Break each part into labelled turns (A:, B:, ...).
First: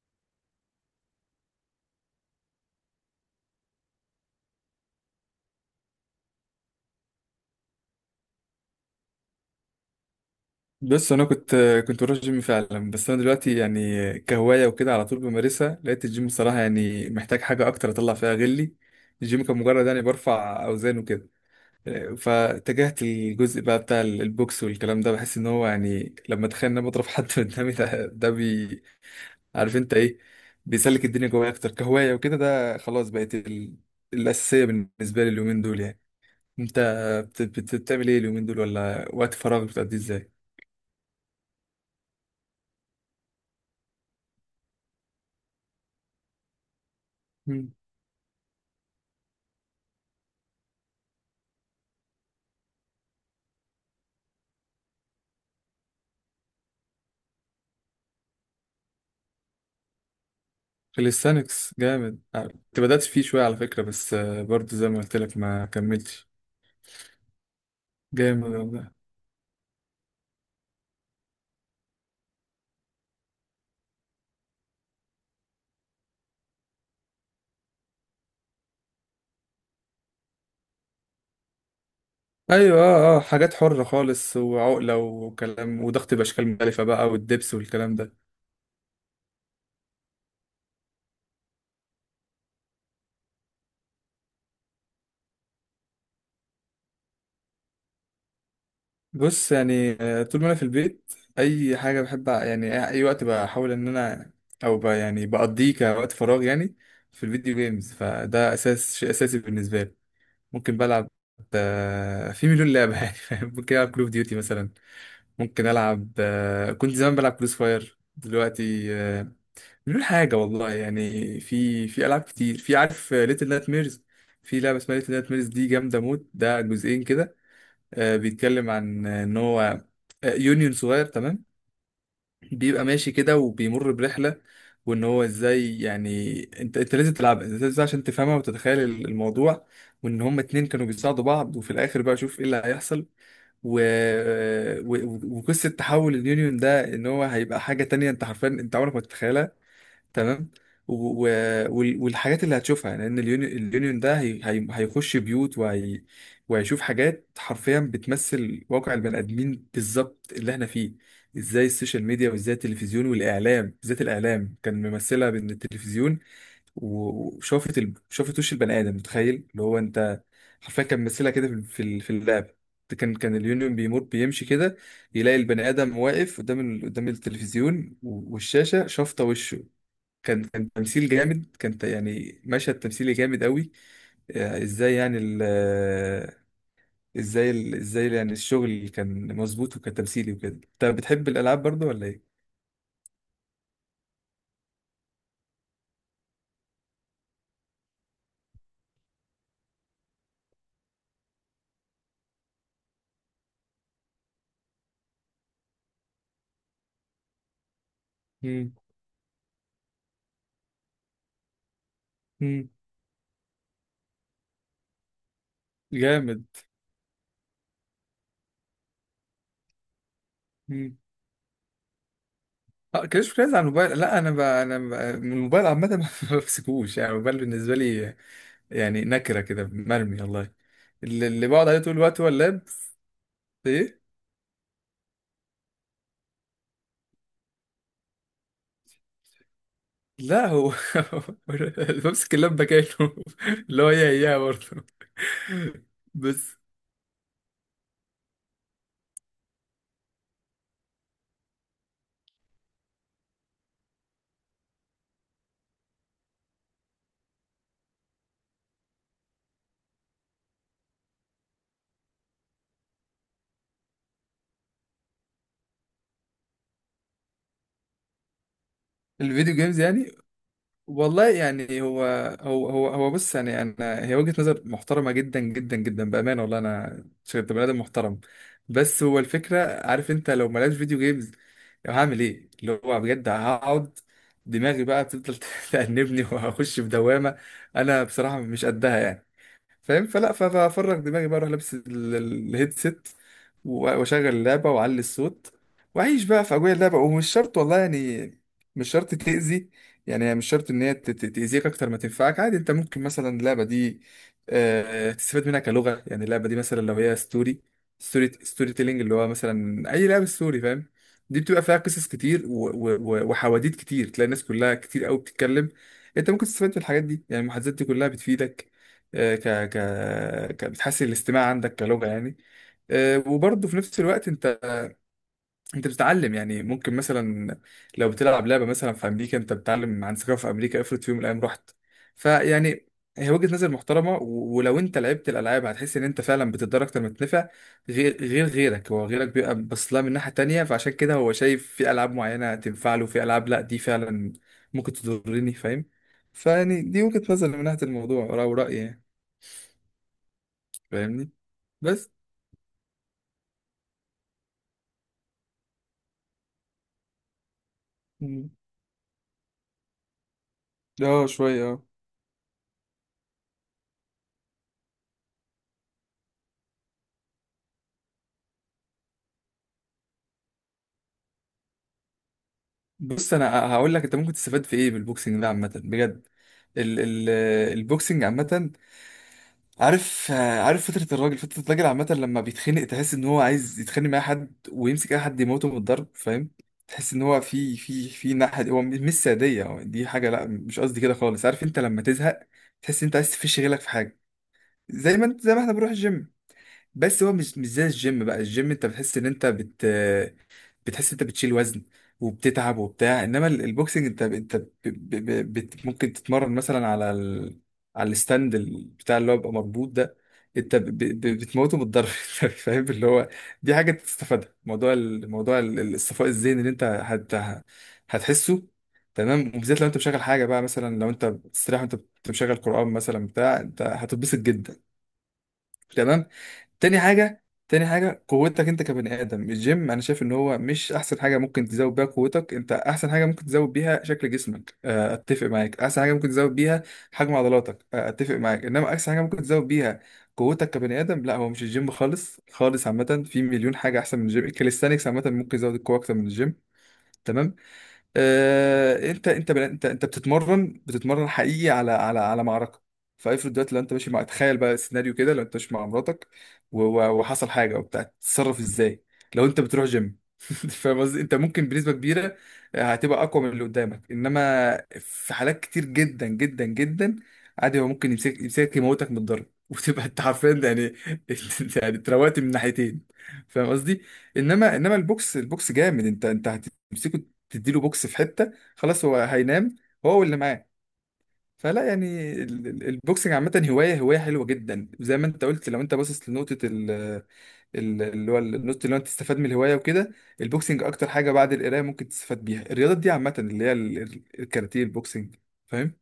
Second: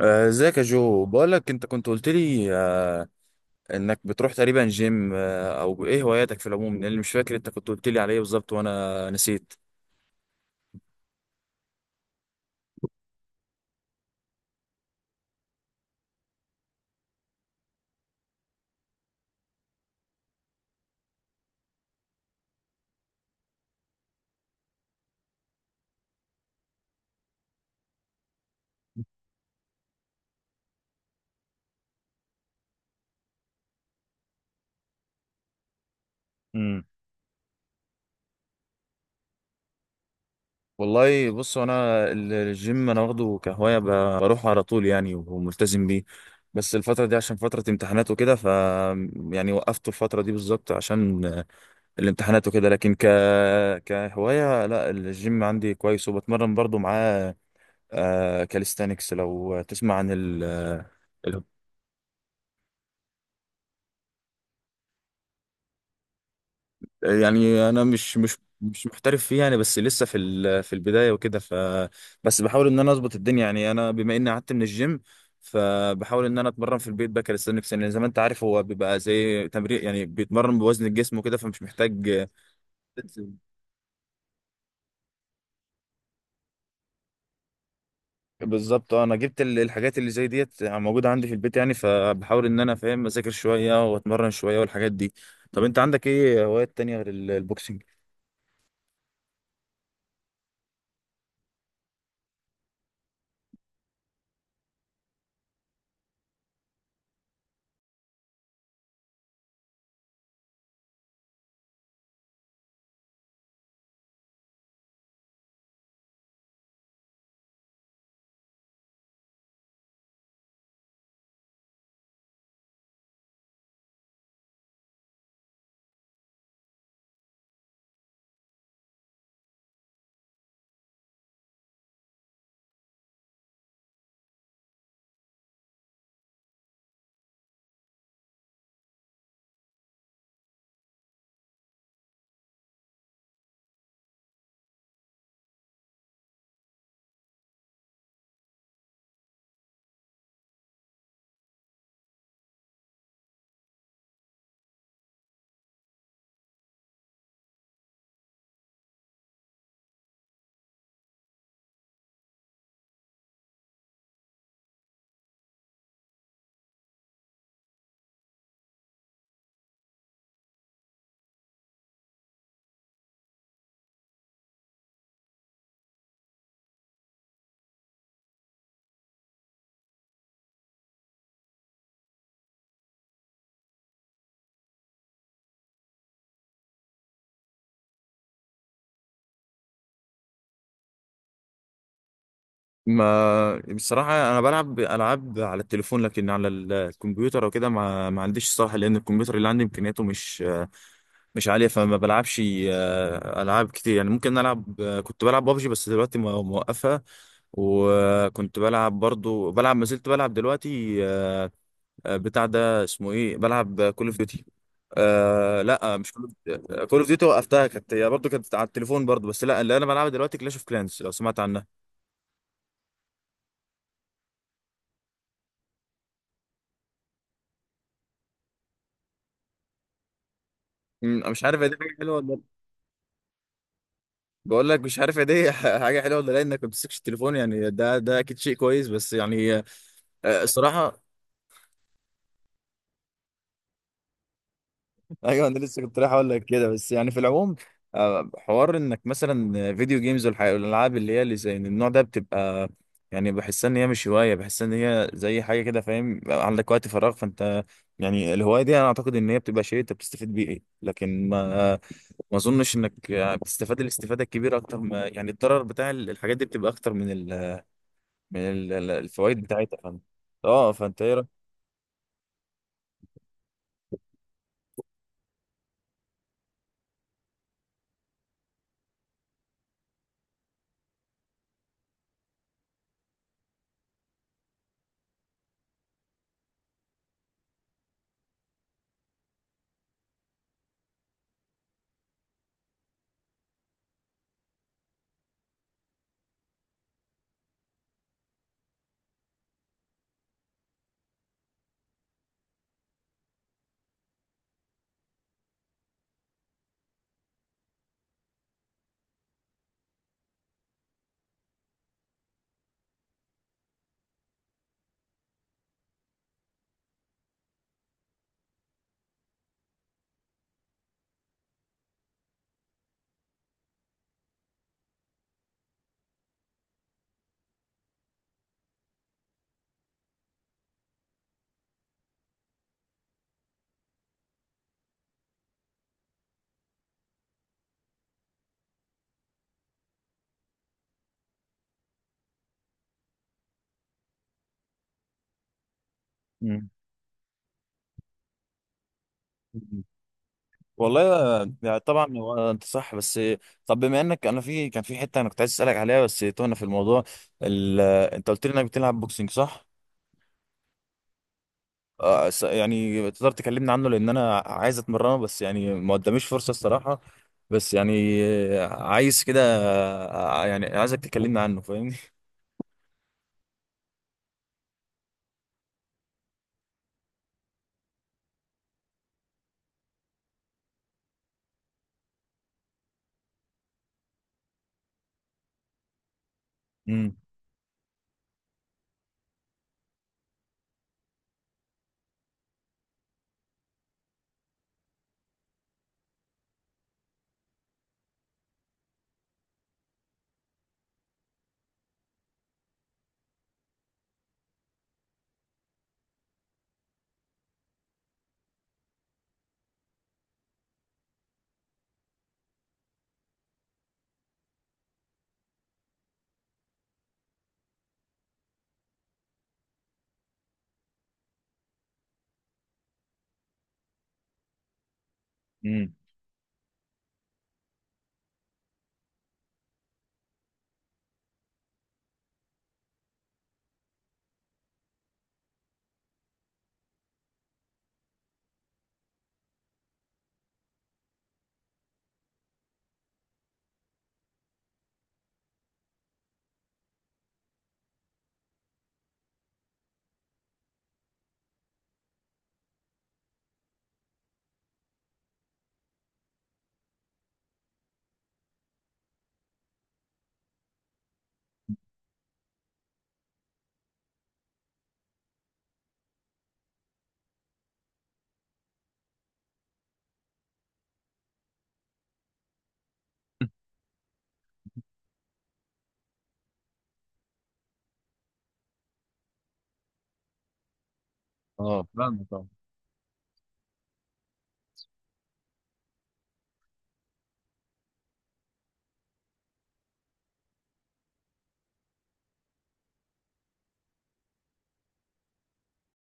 A: ازيك يا جو، بقولك انت كنت قلت لي انك بتروح تقريبا جيم، او ايه هواياتك في العموم؟ لان اللي مش فاكر انت كنت قلت لي عليه بالظبط وانا نسيت.
B: بس انا كنت بروح الجيم فعلا. بس انا دلوقتي يعني كهوايه وكده على طول بمارسها، لقيت الجيم الصراحه يعني محتاج حاجه اكتر اطلع فيها. غلي الجيم كان مجرد يعني برفع اوزان وكده، فاتجهت الجزء بقى بتاع البوكس والكلام ده. بحس ان هو يعني لما اتخيل ان انا بضرب حد قدامي ده، عارف انت ايه، بيسلك الدنيا جوايا اكتر. كهوايه وكده ده خلاص بقت الاساسيه بالنسبه لي اليومين دول يعني. انت
A: امم.
B: بتعمل ايه اليومين دول، ولا وقت فراغ بتقضيه ازاي؟
A: والله بص انا، الجيم انا واخده كهوايه، بروح على طول يعني وملتزم بيه. بس الفتره دي عشان فتره امتحانات وكده، يعني وقفت الفتره دي بالظبط عشان الامتحانات وكده. لكن كهوايه لا، الجيم عندي كويس وبتمرن برضو معاه. كاليستانكس لو تسمع عن ال-
B: كاليستانكس جامد. كنت بدأت فيه شوية على فكرة بس، برضه زي ما قلت لك ما كملتش.
A: يعني انا مش مش
B: جامد
A: مش
B: والله.
A: محترف فيه، يعني بس لسه في البدايه وكده، بس بحاول ان انا اظبط الدنيا. يعني انا بما اني قعدت من الجيم، فبحاول ان انا اتمرن في البيت بقى كاليستانكس، لان زي ما انت عارف هو بيبقى زي تمرين، يعني بيتمرن بوزن الجسم وكده فمش محتاج.
B: ايوه، حاجات حرة خالص، وعقلة وكلام وضغط بأشكال مختلفة بقى، والدبس والكلام ده.
A: بالظبط اه، انا جبت الحاجات اللي زي ديت موجوده عندي في البيت، يعني فبحاول ان انا فاهم اذاكر شويه واتمرن شويه والحاجات دي. طب انت عندك ايه هوايات تانية غير البوكسنج؟
B: بص يعني، طول ما انا في البيت اي حاجة بحب يعني، اي وقت بحاول ان انا او يعني بقضيه كوقت فراغ يعني. في الفيديو جيمز، فده اساس شيء اساسي بالنسبة لي. ممكن بلعب في مليون لعبة يعني فاهم؟ ممكن العب كول اوف ديوتي مثلا. ممكن العب كنت زمان بلعب كروس فاير. دلوقتي بدون حاجه والله. يعني في العاب كتير، في، عارف ليتل نايت ميرز. في لعبه اسمها ليتل نايت ميرز، دي جامده موت. ده جزئين كده، بيتكلم عن ان هو يونيون صغير. تمام. بيبقى ماشي كده وبيمر برحله. وان هو ازاي يعني، انت لازم تلعبها، انت لازم عشان تفهمها وتتخيل الموضوع. وان هما اتنين كانوا بيساعدوا بعض، وفي الاخر بقى شوف ايه اللي هيحصل. و... وقصة تحول اليونيون ده ان هو هيبقى حاجة تانية، انت حرفيا انت عمرك ما تتخيلها. تمام. و... و... والحاجات اللي هتشوفها لان اليونيون ده هيخش بيوت، وهيشوف حاجات حرفيا بتمثل واقع البني ادمين بالظبط اللي احنا فيه. ازاي السوشيال ميديا، وازاي التلفزيون والاعلام، بالذات الاعلام كان ممثلها بان التلفزيون وشافت شافت وش البني ادم متخيل اللي هو انت. حرفيا كان مثلها كده في في اللعب. كان اليونيون بيمشي كده، يلاقي البني ادم واقف قدام قدام التلفزيون والشاشه شافطه وشه. كان تمثيل جامد، كان يعني مشهد تمثيلي جامد قوي. ازاي يعني ال... آه، ازاي ال... ازاي يعني الشغل كان مظبوط، وكان تمثيلي وكده. انت بتحب الالعاب برضه ولا ايه؟
A: ما بصراحة أنا بلعب ألعاب على التليفون، لكن على الكمبيوتر وكده ما عنديش الصراحة، لأن الكمبيوتر اللي عندي إمكانياته مش عالية فما بلعبش ألعاب كتير، يعني ممكن ألعب، كنت بلعب بابجي بس دلوقتي موقفها. وكنت
B: مم.
A: بلعب برضو، بلعب ما زلت بلعب دلوقتي، بتاع
B: مم.
A: ده اسمه إيه، بلعب كول أوف ديوتي. آه لا، مش
B: جامد.
A: كول اوف ديوتي وقفتها، كانت هي برضه كانت على التليفون برضه، بس لا، اللي انا بلعبها دلوقتي كلاش اوف كلانس، لو سمعت عنها.
B: اه، كلاش اوف على الموبايل، لا انا من الموبايل عامه ما بمسكوش. يعني الموبايل بالنسبه لي يعني نكره كده، مرمي والله. اللي,
A: مش
B: اللي
A: عارف هي
B: بقعد
A: دي
B: عليه طول
A: حاجه حلوه
B: الوقت هو
A: ولا.
B: اللاب. ايه،
A: بقول لك مش عارف دي حاجه حلوه ولا لا، انك ما بتمسكش التليفون، يعني ده اكيد شيء كويس، بس يعني
B: لا هو
A: الصراحه.
B: اللي بمسك اللاب بكاله اللي هو هي برضه.
A: ايوه، انا لسه كنت رايح اقول لك
B: بس
A: كده، بس يعني في العموم حوار انك مثلا فيديو جيمز والالعاب اللي هي اللي زي النوع ده بتبقى، يعني بحس ان هي مش هوايه، بحس ان هي زي حاجه كده، فاهم؟ بقى عندك وقت فراغ فانت، يعني الهوايه دي انا اعتقد ان هي بتبقى شيء انت بتستفيد بيه، لكن ما اظنش انك بتستفاد الاستفاده الكبيره اكتر، ما يعني الضرر بتاع الحاجات دي بتبقى اكتر الفوائد
B: الفيديو
A: بتاعتها
B: جيمز
A: فانت.
B: يعني،
A: اه، فانت ايه رأيك؟
B: والله يعني، هو بص يعني انا، هي وجهة نظر محترمة جدا جدا جدا بأمانة والله. انا شفت بني ادم محترم. بس هو الفكرة، عارف انت لو ملعبش فيديو جيمز، لو هعمل ايه اللي هو بجد. هقعد دماغي بقى بتفضل تأنبني، وهخش في دوامة. انا بصراحة مش قدها يعني. فاهم. فلا، فافرغ دماغي بقى، اروح لابس الهيدسيت واشغل اللعبه واعلي الصوت، واعيش بقى في اجواء اللعبه. ومش شرط والله يعني، مش شرط تاذي. يعني هي مش شرط ان هي تاذيك اكتر ما تنفعك، عادي. انت ممكن مثلا اللعبه دي تستفاد منها كلغه يعني. اللعبه دي مثلا لو هي ستوري تيلينج اللي هو مثلا اي لعبه ستوري، فاهم. دي بتبقى فيها قصص كتير، وحواديت كتير. تلاقي الناس كلها كتير قوي بتتكلم. انت ممكن تستفاد من الحاجات دي يعني المحادثات دي كلها بتفيدك. آه، ك ك ك بتحسن الاستماع عندك كلغة يعني. وبرضه في نفس الوقت انت بتتعلم يعني، ممكن مثلا. لو بتلعب لعبة مثلا في امريكا، انت بتتعلم عن ثقافة في امريكا. افرض في يوم من الايام رحت، فيعني هي وجهة نظر محترمة. ولو انت لعبت الالعاب هتحس ان انت فعلا بتتضرر اكتر ما تنفع. غير غير غيرك، هو غيرك بيبقى بص لها من ناحية تانية. فعشان كده هو شايف في العاب معينة تنفع له، في العاب لا دي فعلا ممكن تضرني، فاهم.
A: مم.
B: فيعني دي وجهة نظر من ناحية الموضوع او رأيي يعني، فاهمني.
A: والله يعني،
B: بس.
A: طبعا هو انت صح بس. طب بما انك، انا في كان في حته انا كنت عايز اسالك عليها، بس تهنا في الموضوع. انت قلت
B: مم.
A: لي انك بتلعب بوكسنج صح؟
B: اه شويه اه.
A: يعني تقدر تكلمني عنه، لان انا عايز اتمرنه، بس يعني ما قداميش فرصه الصراحه. بس يعني عايز كده، يعني عايزك تكلمني عنه فاهمني؟
B: بص، انا هقول لك انت ممكن تستفاد في ايه بالبوكسنج ده عامه بجد. ال ال البوكسنج عامه. عارف عارف. فتره الراجل عامه لما بيتخنق، تحس ان هو عايز يتخانق مع أي حد ويمسك اي حد يموته من الضرب، فاهم. تحس
A: امم.
B: ان هو في ناحيه، هو مش ساديه هو، دي حاجه لا مش قصدي كده خالص. عارف انت لما تزهق تحس ان انت عايز تفش غيرك في حاجه. زي ما انت، زي ما احنا بنروح الجيم. بس هو مش زي الجيم بقى، الجيم انت بتحس ان انت بتحس انت بتشيل وزن وبتتعب وبتاع. انما البوكسنج، انت ممكن تتمرن مثلا على على الستاند بتاع اللي هو بيبقى مربوط ده. انت بتموته بالضرب انت فاهم اللي هو دي حاجه تستفادها. موضوع الصفاء الذهني اللي انت هتحسه. تمام. وبالذات لو انت مشغل حاجه بقى، مثلا لو انت بتستريح وانت مشغل قران مثلا بتاع، انت هتتبسط جدا.
A: امم.
B: تمام. تاني حاجة، قوتك انت كبني ادم، الجيم انا شايف ان هو مش احسن حاجة ممكن تزود بيها قوتك. انت احسن حاجة ممكن تزود بيها شكل جسمك، اتفق معاك. احسن حاجة ممكن تزود بيها حجم عضلاتك، اتفق معاك. انما احسن حاجة ممكن تزود بيها قوتك كبني ادم، لا هو مش الجيم خالص خالص. عامة في مليون حاجة احسن من الجيم. الكاليستانكس عامة ممكن يزود القوة اكتر من الجيم. تمام. انت انت بل- انت انت بتتمرن حقيقي على معركه. فافرض دلوقتي لو انت ماشي مع، تخيل بقى سيناريو كده، لو انت ماشي مع مراتك وحصل حاجه وبتاع، تتصرف ازاي لو انت بتروح جيم فاهم قصدي. انت ممكن بنسبه كبيره هتبقى اقوى من اللي قدامك. انما في حالات كتير جدا جدا جدا عادي، هو ممكن يمسكك يموتك من الضرب وتبقى انت حرفيا يعني انت يعني اتروقت من ناحيتين. فاهم قصدي. انما البوكس جامد، انت هتمسكه تديله بوكس في حته، خلاص هو هينام هو واللي معاه.
A: اه
B: فلا
A: فاهمك،
B: يعني، البوكسنج عامه، هوايه حلوه جدا. زي ما انت قلت، لو انت باصص لنقطه اللي هو النقطه اللي هو انت تستفاد من الهوايه وكده. البوكسنج اكتر حاجه بعد القرايه ممكن تستفاد بيها. الرياضات دي عامه اللي هي الكاراتيه، البوكسنج، فاهم.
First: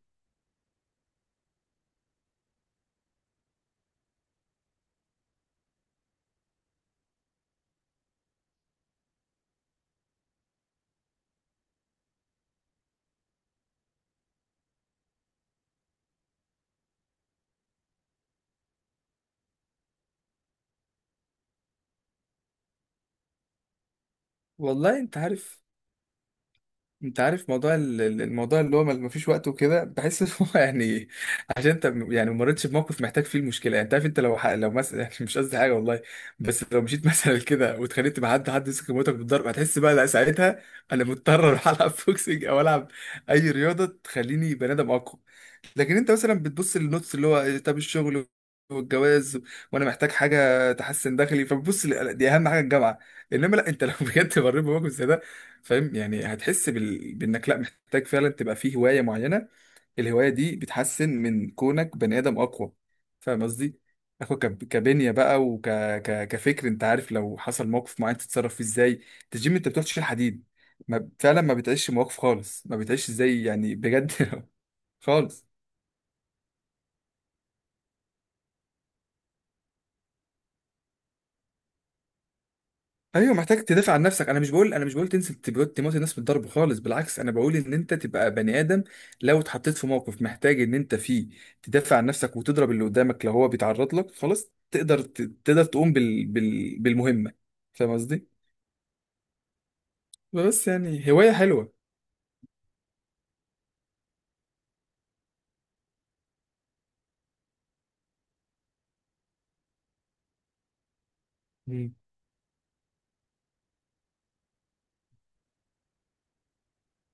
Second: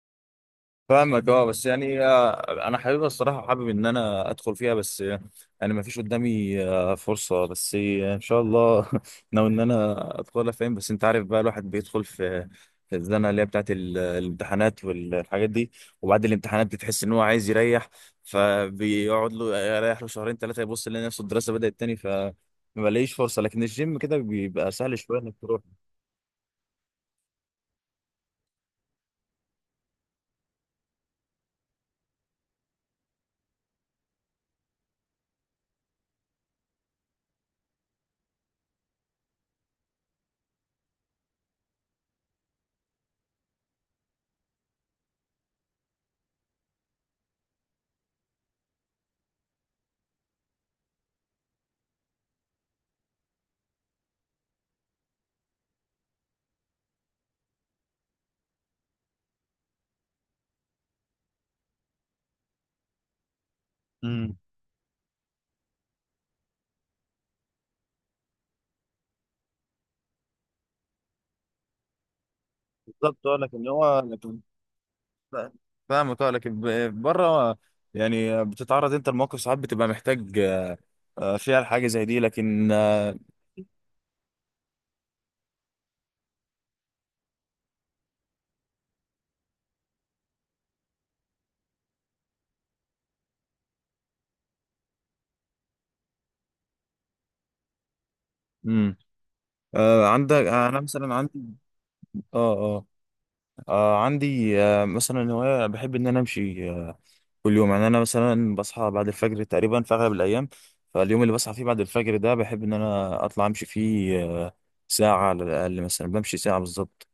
A: فاهمك اه. بس يعني انا حاببها الصراحه وحابب ان انا ادخل فيها، بس يعني ما فيش قدامي فرصه، بس ان شاء الله ناوي ان انا ادخلها، فاهم؟ بس انت عارف بقى، الواحد بيدخل في في الزنقه اللي هي بتاعت الامتحانات والحاجات دي، وبعد الامتحانات بتحس ان هو عايز يريح، فبيقعد له يريح له شهرين ثلاثه يبص يلاقي نفسه الدراسه بدات تاني، فما بلاقيش فرصه. لكن الجيم كده بيبقى سهل
B: والله انت
A: شويه انك تروح.
B: عارف، موضوع الموضوع اللي هو ما فيش وقت وكده، بحس ان هو يعني عشان انت يعني ما مريتش بموقف محتاج فيه المشكله يعني. انت عارف، انت لو لو مثلا يعني مش قصدي حاجه والله. بس لو مشيت مثلا كده واتخانقت مع حد، حد يمسك موتك بالضرب، هتحس بقى لا ساعتها. انا مضطر اروح العب بوكسنج، او العب اي رياضه تخليني بني ادم اقوى. لكن انت مثلا بتبص للنوتس اللي هو طب الشغل والجواز، وانا محتاج حاجه تحسن دخلي، فبتبص دي اهم حاجه الجامعه. انما لا، انت لو بجد مريت بموقف زي ده، فاهم يعني هتحس بانك لا محتاج فعلا تبقى فيه هوايه معينه. الهوايه دي بتحسن من كونك بني ادم اقوى، فاهم قصدي.
A: امم.
B: اخو كبنيه بقى، كفكر انت عارف لو حصل موقف معين تتصرف فيه ازاي. انت الجيم انت بتروح تشيل حديد، ما... فعلا ما بتعيش مواقف خالص. ما بتعيش
A: بالظبط اه،
B: ازاي
A: لكن
B: يعني
A: هو
B: بجد خالص.
A: لا، فاهمك اه، لكن بره يعني بتتعرض انت لمواقف ساعات بتبقى محتاج فيها الحاجه زي دي، لكن
B: ايوه، محتاج تدافع عن نفسك. انا مش بقول، تنزل تبقى تموت الناس بالضرب خالص، بالعكس. انا بقول ان انت تبقى بني ادم، لو اتحطيت في موقف محتاج ان انت فيه تدافع عن نفسك وتضرب اللي قدامك لو هو بيتعرض لك، خلاص تقدر تقدر تقوم بالمهمه، فاهم قصدي.
A: امم. عندك
B: بس
A: آه، انا
B: يعني
A: مثلا
B: هوايه
A: عندي
B: حلوه.
A: اه اه، عندي مثلا هوايه بحب ان انا امشي كل يوم. يعني انا مثلا بصحى بعد الفجر تقريبا في اغلب الايام، فاليوم اللي بصحى فيه بعد
B: مم.
A: الفجر ده بحب ان انا اطلع امشي فيه ساعه على الاقل، مثلا بمشي ساعه بالظبط.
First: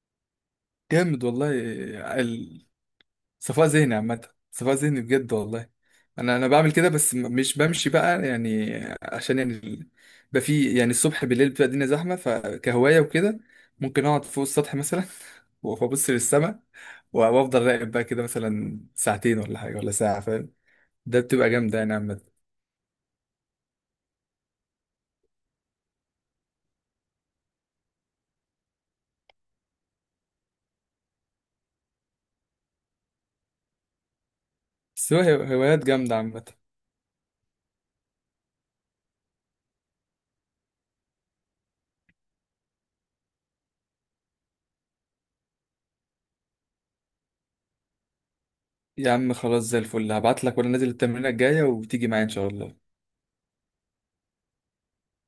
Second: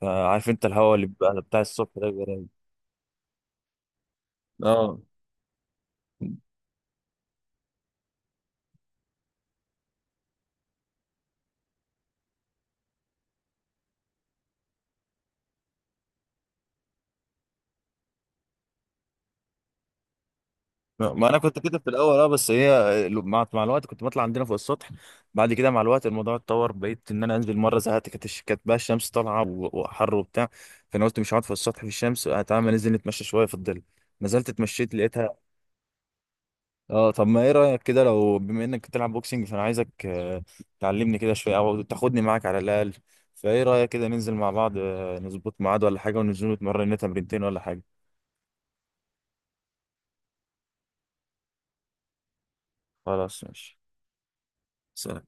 A: فعارف انت الهواء اللي
B: جامد
A: بيبقى
B: والله،
A: بتاع الصبح ده بيبقى رايق.
B: صفاء ذهني عامة، صفاء ذهني
A: اه
B: بجد والله. انا بعمل كده بس مش بمشي بقى يعني. عشان يعني بقى في يعني الصبح بالليل بتبقى الدنيا زحمة، فكهواية وكده. ممكن اقعد فوق السطح مثلا وابص للسما وافضل راقب بقى كده مثلا ساعتين ولا حاجة ولا ساعة، فاهم. ده
A: ما انا
B: بتبقى
A: كنت
B: جامدة
A: كده في
B: يعني
A: الاول اه،
B: عامة.
A: بس هي مع الوقت كنت بطلع عندنا فوق السطح، بعد كده مع الوقت الموضوع اتطور بقيت ان انا انزل. مره زهقت كانت بقى الشمس طالعه وحر وبتاع، فانا قلت مش هقعد في السطح في الشمس، تعالى ما ننزل نتمشى شويه في الظل. نزلت اتمشيت
B: بس
A: لقيتها.
B: هوايات جامدة عامة.
A: اه طب ما ايه رايك كده، لو بما انك بتلعب بوكسنج فانا عايزك تعلمني كده شويه او تاخدني معاك على الاقل. فايه رايك كده ننزل مع بعض، نظبط ميعاد ولا حاجه، وننزل نتمرن لنا تمرينتين ولا حاجه؟
B: يا عم خلاص، زي الفل، هبعت لك وانا نازل التمرينة الجاية وتيجي معايا ان شاء الله.
A: خلاص ماشي. سلام.